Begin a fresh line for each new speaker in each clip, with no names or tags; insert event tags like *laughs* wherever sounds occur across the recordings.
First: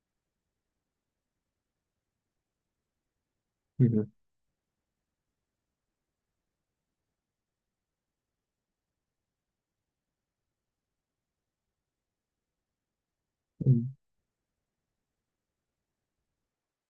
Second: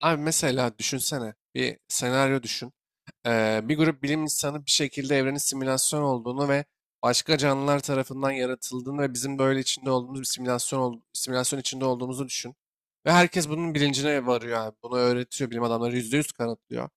Abi mesela düşünsene bir senaryo düşün. Bir
Hı
grup
hı,
bilim insanı bir şekilde evrenin simülasyon olduğunu ve başka canlılar tarafından yaratıldığını ve bizim böyle içinde olduğumuz bir simülasyon içinde olduğumuzu düşün. Ve herkes
hı
bunun bilincine varıyor abi. Bunu öğretiyor bilim adamları %100 kanıtlıyor.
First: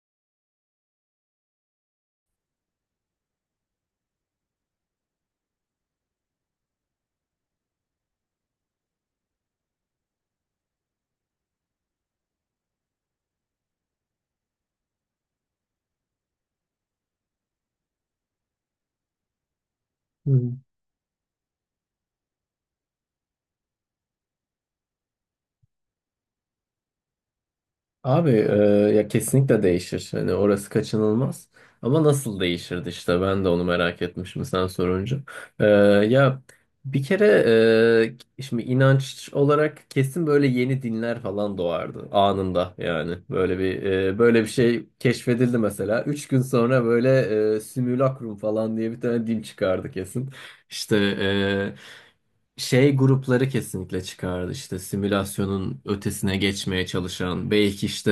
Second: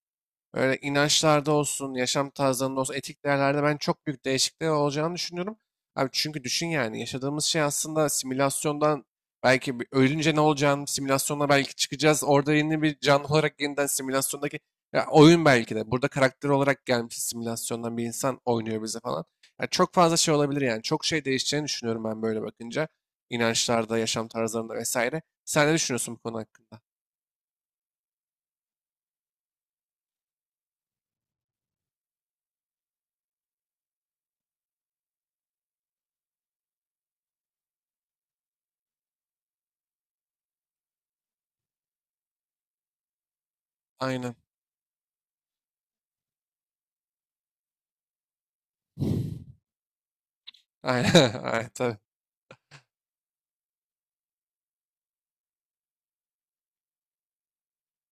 Böyle inançlarda olsun, yaşam tarzlarında olsun, etik değerlerde ben çok büyük değişiklikler olacağını düşünüyorum. Abi çünkü düşün yani yaşadığımız şey aslında simülasyondan ölünce ne olacağını simülasyonda belki çıkacağız. Orada yeni bir canlı olarak yeniden simülasyondaki ya oyun belki de. Burada karakter olarak gelmiş simülasyondan bir insan oynuyor bize falan. Ya çok fazla şey
hı.
olabilir yani. Çok şey değişeceğini düşünüyorum ben böyle bakınca. İnançlarda, yaşam tarzlarında vesaire. Sen ne düşünüyorsun bu konu hakkında?
Abi, ya kesinlikle değişir. Hani orası kaçınılmaz. Ama nasıl değişirdi işte, ben de onu merak etmişim sen sorunca. E, Ya bir kere şimdi inanç olarak kesin böyle yeni dinler falan doğardı anında yani.
Aynen.
Böyle bir şey keşfedildi mesela. Üç gün sonra böyle simülakrum falan diye bir tane din
*laughs*
çıkardı kesin. İşte
Aynen. Aynen. Tabii.
şey grupları kesinlikle çıkardı işte, simülasyonun ötesine geçmeye çalışan, belki işte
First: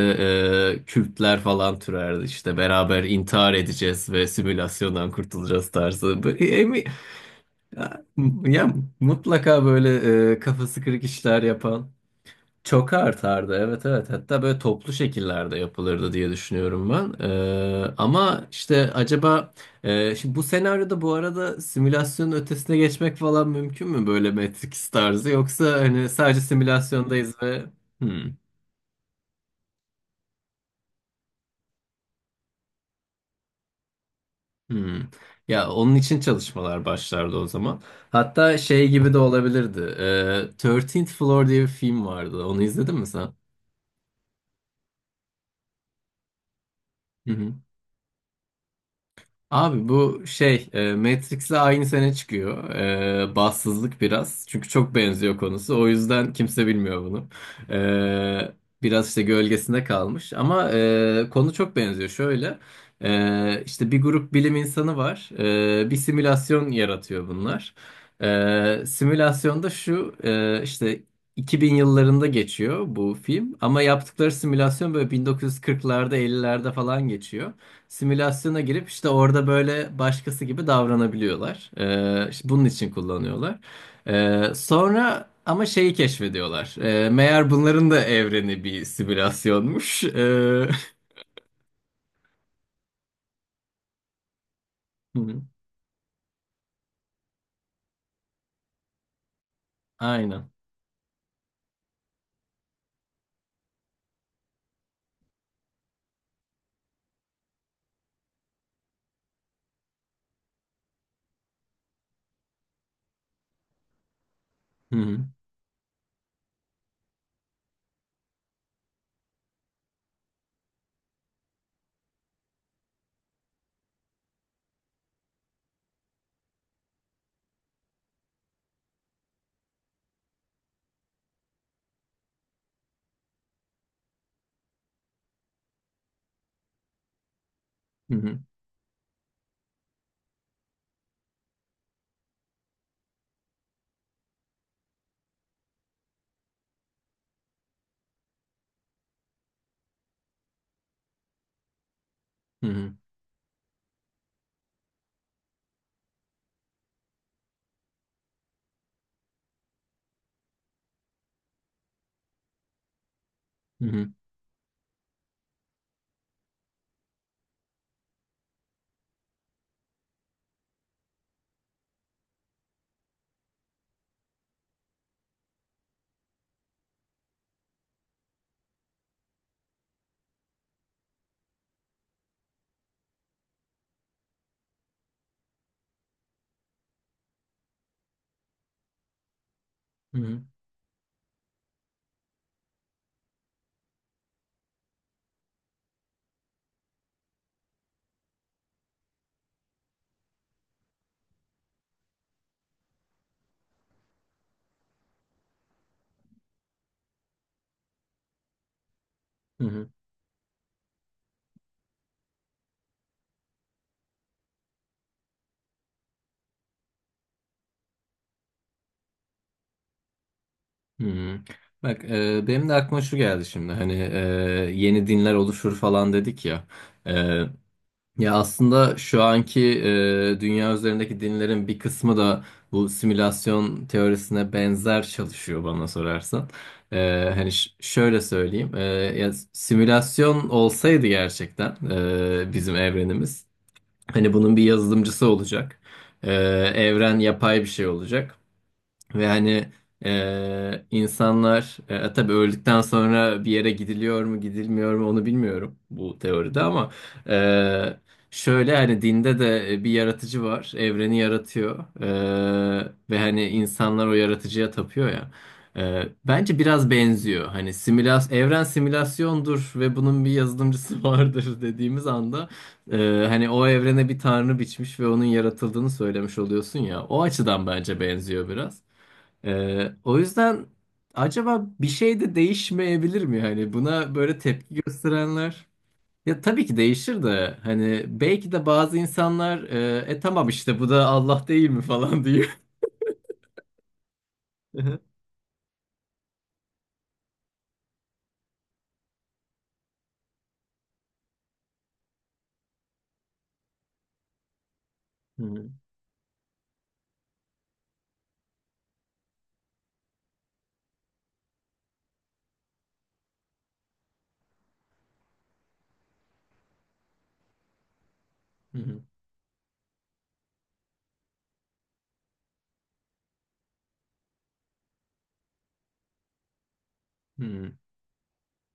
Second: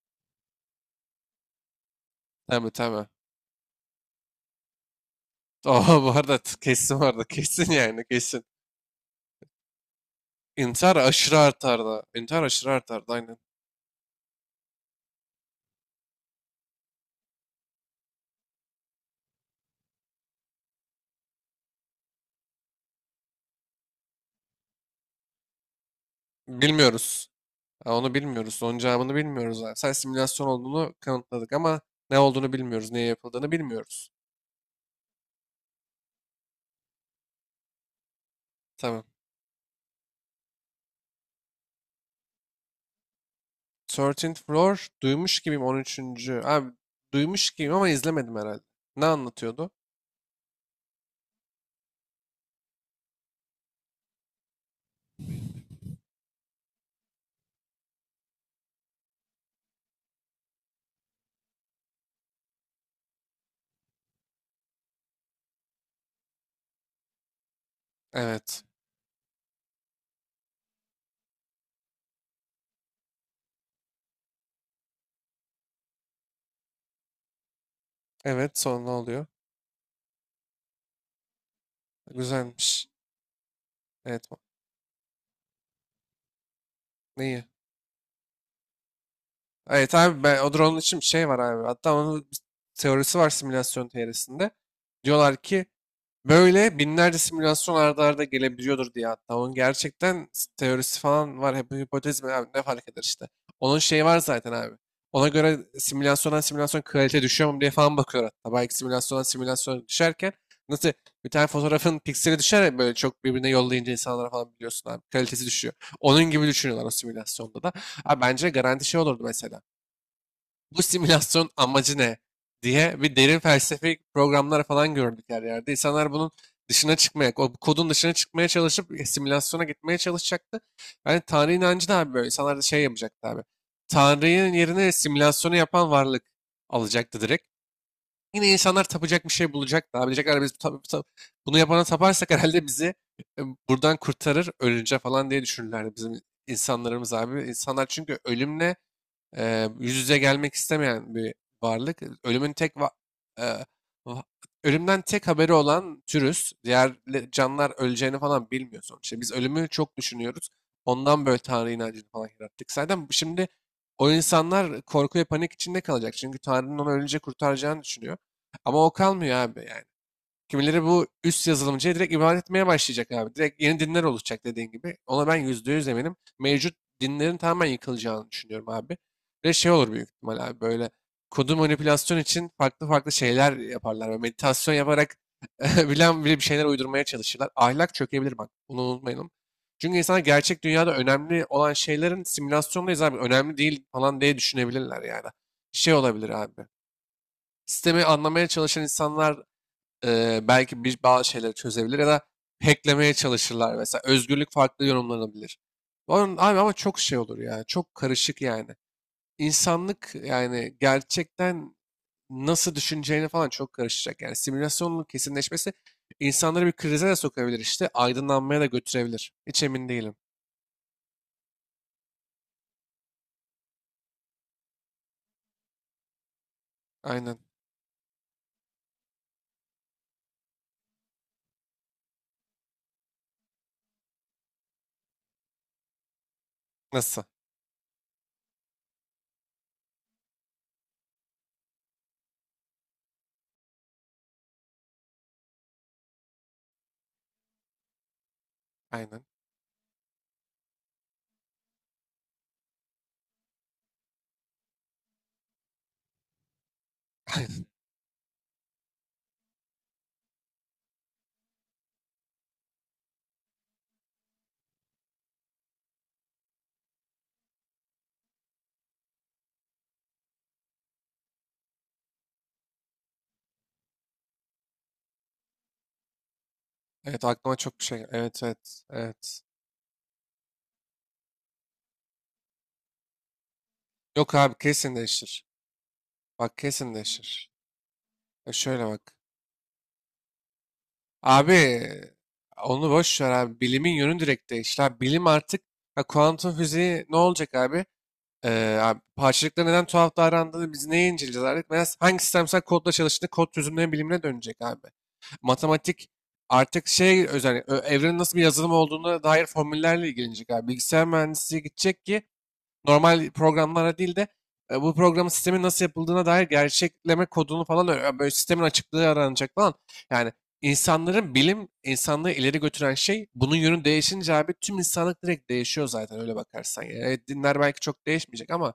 kültler falan türerdi işte,
Tabii,
beraber
tabii.
intihar edeceğiz ve simülasyondan kurtulacağız
Aa, bu
tarzı.
arada kesin vardı. Kesin yani
Ya,
kesin.
ya mutlaka böyle kafası
İntihar
kırık
aşırı
işler yapan.
artardı. İntihar aşırı
Çok
artardı, aynen.
artardı, evet, evet, hatta böyle toplu şekillerde yapılırdı diye düşünüyorum ben. Ama işte acaba şimdi bu senaryoda, bu arada, simülasyonun ötesine geçmek falan mümkün mü böyle Matrix tarzı, yoksa hani sadece
Bilmiyoruz.
simülasyondayız ve
Ha, onu
hmm,
bilmiyoruz. Onun cevabını bilmiyoruz abi. Sen simülasyon olduğunu kanıtladık ama ne olduğunu bilmiyoruz. Neye yapıldığını bilmiyoruz.
hmm. Ya onun için çalışmalar başlardı o zaman. Hatta şey
Tamam.
gibi de olabilirdi, 13th Floor diye bir film vardı, onu izledin mi sen?
13th Floor duymuş gibiyim, 13. abi, duymuş gibiyim ama izlemedim herhalde. Ne anlatıyordu?
Abi bu şey Matrix'le aynı sene çıkıyor. Bahtsızlık biraz. Çünkü çok benziyor konusu. O yüzden kimse bilmiyor bunu. E, Biraz işte gölgesinde kalmış. Ama konu çok benziyor. Şöyle işte bir grup bilim insanı var. Bir simülasyon yaratıyor bunlar.
Evet.
Simülasyonda şu işte 2000 yıllarında geçiyor bu film. Ama yaptıkları simülasyon böyle 1940'larda, 50'lerde falan geçiyor.
Evet,
Simülasyona
sonra ne
girip işte
oluyor?
orada böyle başkası gibi davranabiliyorlar. İşte bunun
Güzelmiş.
için kullanıyorlar.
Evet.
Sonra ama şeyi keşfediyorlar.
Neyi?
Meğer bunların da evreni bir
Evet
simülasyonmuş.
abi ben, o drone için bir
*laughs*
şey var abi. Hatta onun bir teorisi var simülasyon teorisinde.
Hı
Diyorlar
hı,
ki böyle binlerce simülasyon arda arda gelebiliyordur diye hatta. Onun gerçekten
aynen.
teorisi falan var. Hep hipotez mi abi, ne fark eder işte. Onun şeyi var zaten abi. Ona göre simülasyondan simülasyon kalite düşüyor mu diye falan bakıyor hatta. Belki simülasyondan simülasyon düşerken nasıl bir tane fotoğrafın pikseli düşer ya böyle çok birbirine yollayınca insanlara falan, biliyorsun
Hı
abi.
hı,
Kalitesi düşüyor. Onun gibi düşünüyorlar o simülasyonda da. Abi bence garanti şey olurdu, mesela bu simülasyon amacı ne diye bir derin felsefik programlar falan gördük her yerde. İnsanlar bunun dışına çıkmaya, o kodun dışına çıkmaya çalışıp simülasyona gitmeye çalışacaktı. Yani Tanrı inancı da abi böyle. İnsanlar da şey yapacaktı abi. Tanrı'nın yerine simülasyonu yapan varlık alacaktı direkt.
hı hı,
Yine insanlar tapacak bir şey bulacaktı. Abi diyecekler biz bunu yapana taparsak herhalde bizi e, buradan kurtarır ölünce falan diye düşünürlerdi bizim insanlarımız abi. İnsanlar çünkü ölümle yüz yüze gelmek istemeyen bir varlık. Ölümün
hı
tek va-
hı,
e, va- Ölümden tek haberi olan türüz. Diğer canlılar öleceğini falan bilmiyor sonuçta. Biz ölümü çok düşünüyoruz. Ondan böyle Tanrı inancını falan yarattık. Zaten şimdi
hı hı,
o insanlar korku ve panik içinde kalacak. Çünkü Tanrı'nın onu ölünce kurtaracağını düşünüyor. Ama o kalmıyor abi. Yani kimileri bu üst yazılımcıya direkt ibadet etmeye başlayacak abi. Direkt yeni dinler oluşacak, dediğin gibi. Ona ben %100 eminim. Mevcut dinlerin tamamen yıkılacağını düşünüyorum abi. Ve şey olur büyük ihtimal abi, böyle kodu manipülasyon için farklı farklı şeyler yaparlar. Böyle meditasyon yaparak *laughs* bilen bile bir şeyler uydurmaya çalışırlar. Ahlak çökebilir bak. Bunu unutmayalım. Çünkü
hı
insanlar
hı,
gerçek dünyada önemli olan şeylerin simülasyondayız abi. Önemli değil falan diye düşünebilirler yani. Şey olabilir abi. Sistemi anlamaya çalışan insanlar belki bir bazı şeyleri çözebilir ya da hacklemeye çalışırlar mesela. Özgürlük farklı yorumlanabilir. Onun, abi ama çok şey olur ya. Çok karışık yani.
hı hı,
İnsanlık yani gerçekten nasıl düşüneceğini falan çok karışacak. Yani simülasyonun kesinleşmesi insanları bir krize de sokabilir işte. Aydınlanmaya da götürebilir. Hiç emin değilim.
hı hı. Bak benim de aklıma şu geldi şimdi, hani yeni dinler oluşur falan dedik ya. E,
Aynen.
Ya aslında şu anki dünya üzerindeki dinlerin bir kısmı da bu simülasyon teorisine benzer çalışıyor bana sorarsan.
Nasıl?
Hani şöyle söyleyeyim, ya simülasyon olsaydı gerçekten, bizim evrenimiz, hani bunun bir yazılımcısı olacak, E, evren yapay bir şey olacak.
Aynen.
Ve hani insanlar, tabii öldükten sonra bir yere gidiliyor mu gidilmiyor mu onu bilmiyorum bu teoride, ama
*laughs* Aynen.
e, şöyle hani dinde de bir yaratıcı var, evreni yaratıyor. Ve hani insanlar o yaratıcıya tapıyor ya. Bence biraz benziyor, hani evren simülasyondur ve bunun bir yazılımcısı *laughs* vardır dediğimiz anda hani o evrene bir tanrı biçmiş ve onun yaratıldığını söylemiş oluyorsun ya, o
Evet aklıma
açıdan
çok bir şey
bence
gel- Evet,
benziyor biraz.
evet, evet.
O yüzden acaba bir şey de değişmeyebilir mi? Hani buna
Yok
böyle
abi,
tepki
kesin değişir.
gösterenler. Ya
Bak
tabii ki
kesin
değişir
değişir.
de, hani
Ya
belki de
şöyle
bazı
bak.
insanlar "E, tamam işte, bu da Allah değil
Abi
mi" falan diyor.
onu boş ver abi. Bilimin yönü direkt
*laughs*
değişti. Abi,
Hı
bilim artık, ha, kuantum fiziği ne olacak abi? Abi parçacıklar neden tuhaf davrandığını biz neye inceleyeceğiz artık? Mesela hangi sistemsel kodla çalıştığını kod çözümleri bilimine dönecek abi.
hı.
Matematik artık evrenin nasıl bir yazılım olduğuna dair formüllerle ilgilenecek abi. Bilgisayar mühendisliği gidecek ki normal programlara değil de bu programın sistemin nasıl yapıldığına dair gerçekleme kodunu falan böyle sistemin
Hı hı.
açıklığı aranacak falan. Yani insanların bilim insanlığı ileri götüren şey bunun yönü değişince abi tüm insanlık direkt değişiyor zaten öyle bakarsan. Yani evet,
Hı
dinler
hı.
belki çok değişmeyecek ama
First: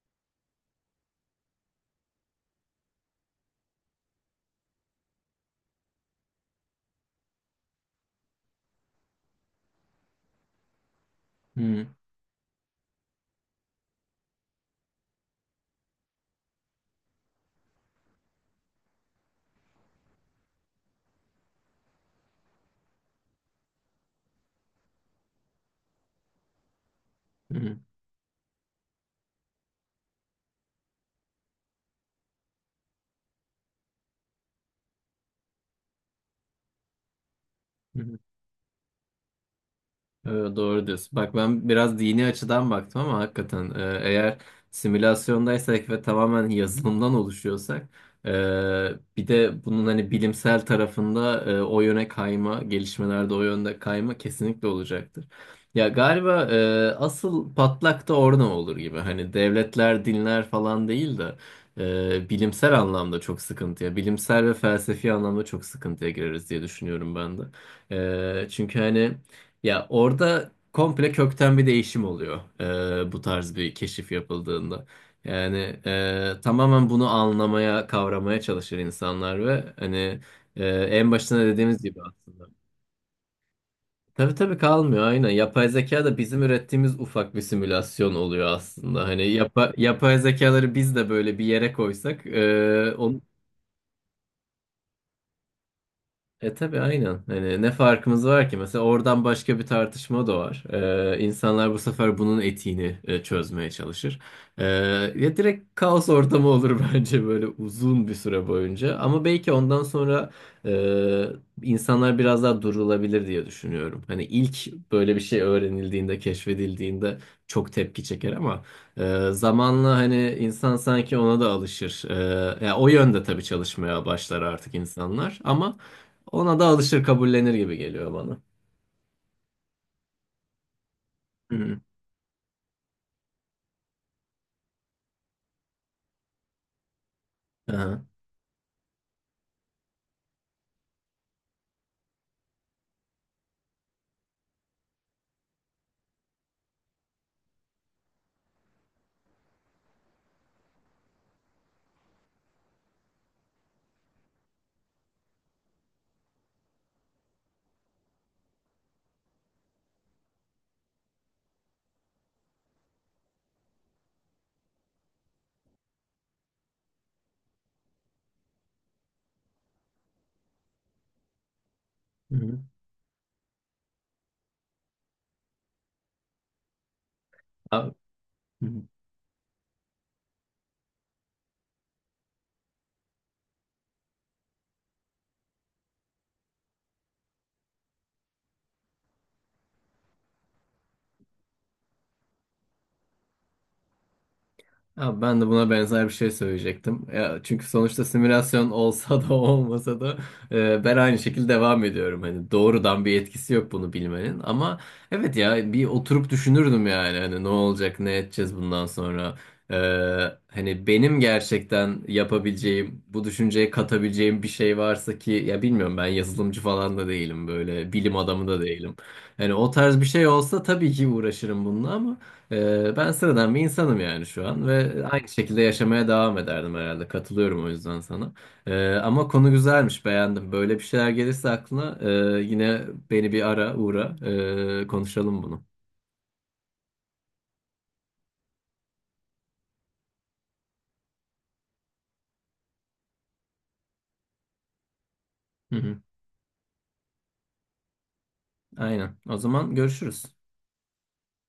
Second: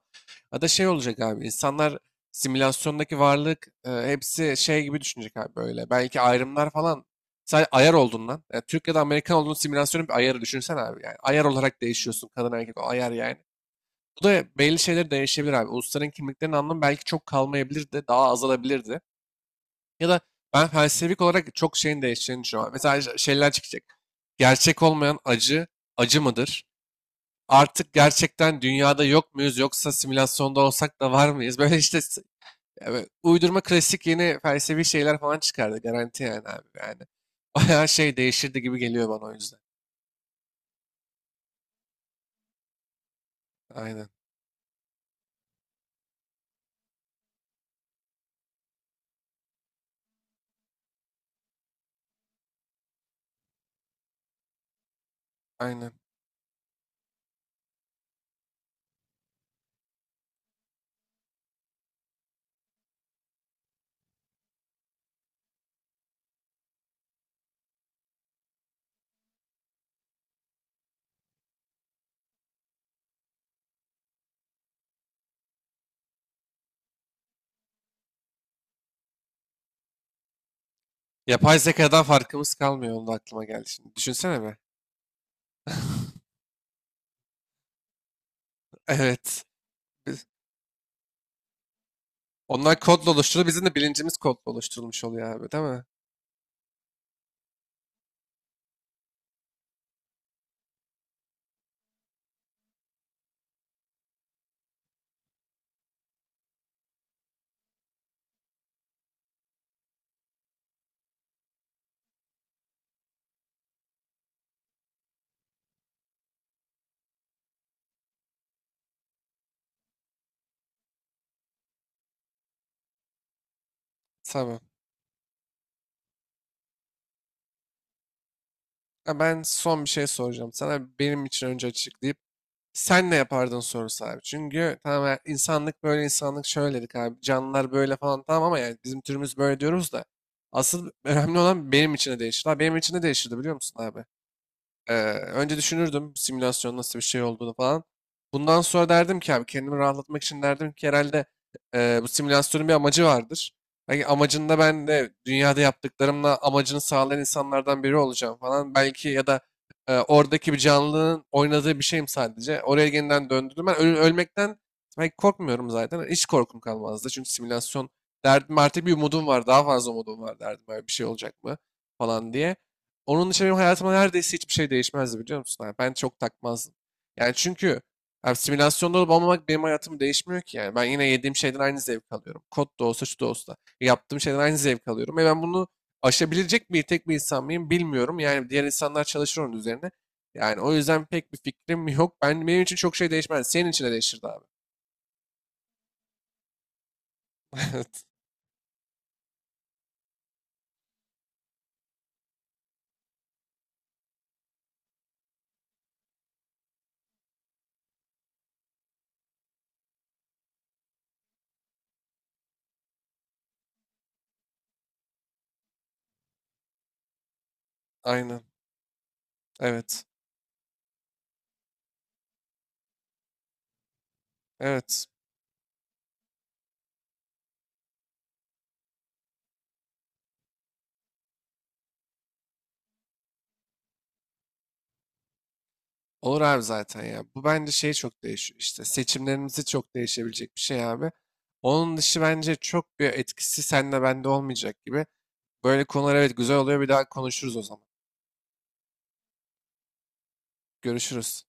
ya da şey olacak abi, insanlar simülasyondaki varlık hepsi şey gibi düşünecek abi böyle. Belki ayrımlar falan, sen ayar oldun lan. Yani Türk ya da Amerikan olduğun simülasyonun bir ayarı düşünsen abi yani. Ayar
Hı
olarak
hı.
değişiyorsun, kadın erkek o ayar yani. Bu da belli şeyler değişebilir abi. Ulusların kimliklerinin anlamı belki çok kalmayabilir de daha azalabilirdi. Ya da ben felsefik olarak çok şeyin değişeceğini düşünüyorum. Mesela şeyler çıkacak. Gerçek olmayan acı, acı mıdır?
Hı
Artık gerçekten dünyada yok muyuz yoksa simülasyonda olsak da var mıyız? *laughs* Evet, uydurma klasik yeni felsefi şeyler falan çıkardı garanti yani abi yani. *laughs* Bayağı şey
hı.
değişirdi gibi geliyor bana o yüzden.
Doğru diyorsun. Bak, ben biraz dini açıdan baktım, ama hakikaten
Aynen,
eğer simülasyondaysak ve tamamen yazılımdan oluşuyorsak, e, bir de bunun hani bilimsel tarafında, o yöne kayma, gelişmelerde o yönde kayma kesinlikle olacaktır. Ya
aynen.
galiba asıl patlak da orada olur gibi. Hani devletler, dinler falan değil de bilimsel anlamda çok sıkıntıya, bilimsel ve felsefi anlamda çok sıkıntıya gireriz diye düşünüyorum ben de. Çünkü hani ya orada komple kökten bir değişim oluyor bu tarz bir keşif yapıldığında. Yani tamamen bunu anlamaya, kavramaya çalışır insanlar ve hani en başında
Yapay
dediğimiz gibi
zekadan
aslında.
farkımız kalmıyor. Onu da aklıma geldi şimdi.
Tabii,
Düşünsene be.
tabii, kalmıyor, aynen. Yapay zeka da bizim ürettiğimiz ufak bir simülasyon oluyor aslında. Hani
Evet.
yapay zekaları biz de böyle bir yere koysak
Onlar kodla
onu.
oluşturulur. Bizim de bilincimiz kodla oluşturulmuş oluyor abi, değil mi?
Tabii, aynen. Hani ne farkımız var ki? Mesela oradan başka bir tartışma da var. İnsanlar bu sefer bunun etiğini çözmeye çalışır. Ee, Ya direkt kaos ortamı olur *laughs* bence, böyle uzun bir süre boyunca. Ama belki ondan sonra e, insanlar biraz daha durulabilir diye düşünüyorum. Hani ilk böyle bir şey öğrenildiğinde, keşfedildiğinde çok tepki çeker, ama zamanla hani insan sanki ona da alışır. Ya o yönde tabii çalışmaya başlar
Tamam.
artık insanlar, ama ona da alışır, kabullenir gibi geliyor bana.
Ha, ben son bir şey soracağım sana. Benim için
Hı
önce
hı.
açıklayıp sen ne yapardın sorusu abi. Çünkü tamam ya, insanlık böyle insanlık şöyle dedik abi. Canlılar böyle
Aha.
falan tamam ama yani bizim türümüz böyle diyoruz da. Asıl önemli olan benim için ne değişir. Ha, benim için ne değişirdi biliyor musun abi? Ee, Önce düşünürdüm simülasyon nasıl bir şey olduğunu falan. Bundan sonra derdim ki abi, kendimi rahatlatmak için derdim ki herhalde bu simülasyonun bir amacı vardır. Belki amacında ben de dünyada yaptıklarımla amacını sağlayan insanlardan biri olacağım falan. Belki ya da oradaki bir canlının oynadığı bir şeyim sadece. Oraya yeniden döndürdüm. Ölmekten belki korkmuyorum zaten. Hiç korkum kalmazdı. Çünkü simülasyon derdim, artık bir umudum var. Daha fazla umudum var derdim. Böyle bir şey olacak mı falan
Hı
diye.
hı.
Onun dışında benim hayatımda neredeyse hiçbir şey değişmezdi biliyor musun abi? Ben çok takmazdım. Yani çünkü
Abi.
abi
Hı hı.
simülasyonda olup olmamak benim hayatımı değişmiyor ki yani. Ben yine yediğim şeyden aynı zevk alıyorum. Kod da olsa şu da olsa. Yaptığım şeyden aynı zevk alıyorum. Ve ben bunu aşabilecek tek bir insan mıyım bilmiyorum. Yani diğer insanlar çalışır onun üzerine. Yani o yüzden pek bir fikrim yok. Benim için çok şey değişmez. Senin için de değişirdi abi.
Ya ben de buna benzer bir şey söyleyecektim. Ya çünkü
*laughs* Evet.
sonuçta simülasyon olsa da *laughs* olmasa da ben aynı şekilde devam ediyorum. Hani doğrudan bir etkisi yok bunu bilmenin. Ama evet, ya bir oturup düşünürdüm yani, hani ne olacak ne edeceğiz bundan sonra. E, Hani benim gerçekten yapabileceğim, bu düşünceye katabileceğim bir şey varsa, ki ya bilmiyorum, ben yazılımcı falan da değilim, böyle bilim
Aynen.
adamı da değilim. Hani o tarz
Evet.
bir şey olsa tabii ki uğraşırım bununla, ama. Ben sıradan bir insanım yani şu an,
Evet.
ve aynı şekilde yaşamaya devam ederdim herhalde. Katılıyorum o yüzden sana. Ama konu güzelmiş, beğendim. Böyle bir şeyler gelirse aklına yine beni bir ara uğra, konuşalım bunu.
Olur abi zaten ya. Bu bence şey çok değişiyor işte. Seçimlerimizi çok değişebilecek bir şey abi. Onun dışı bence çok bir etkisi senle bende olmayacak gibi.
Hı
Böyle
hı,
konular evet güzel oluyor. Bir daha konuşuruz o zaman.
aynen. O zaman görüşürüz.
Görüşürüz.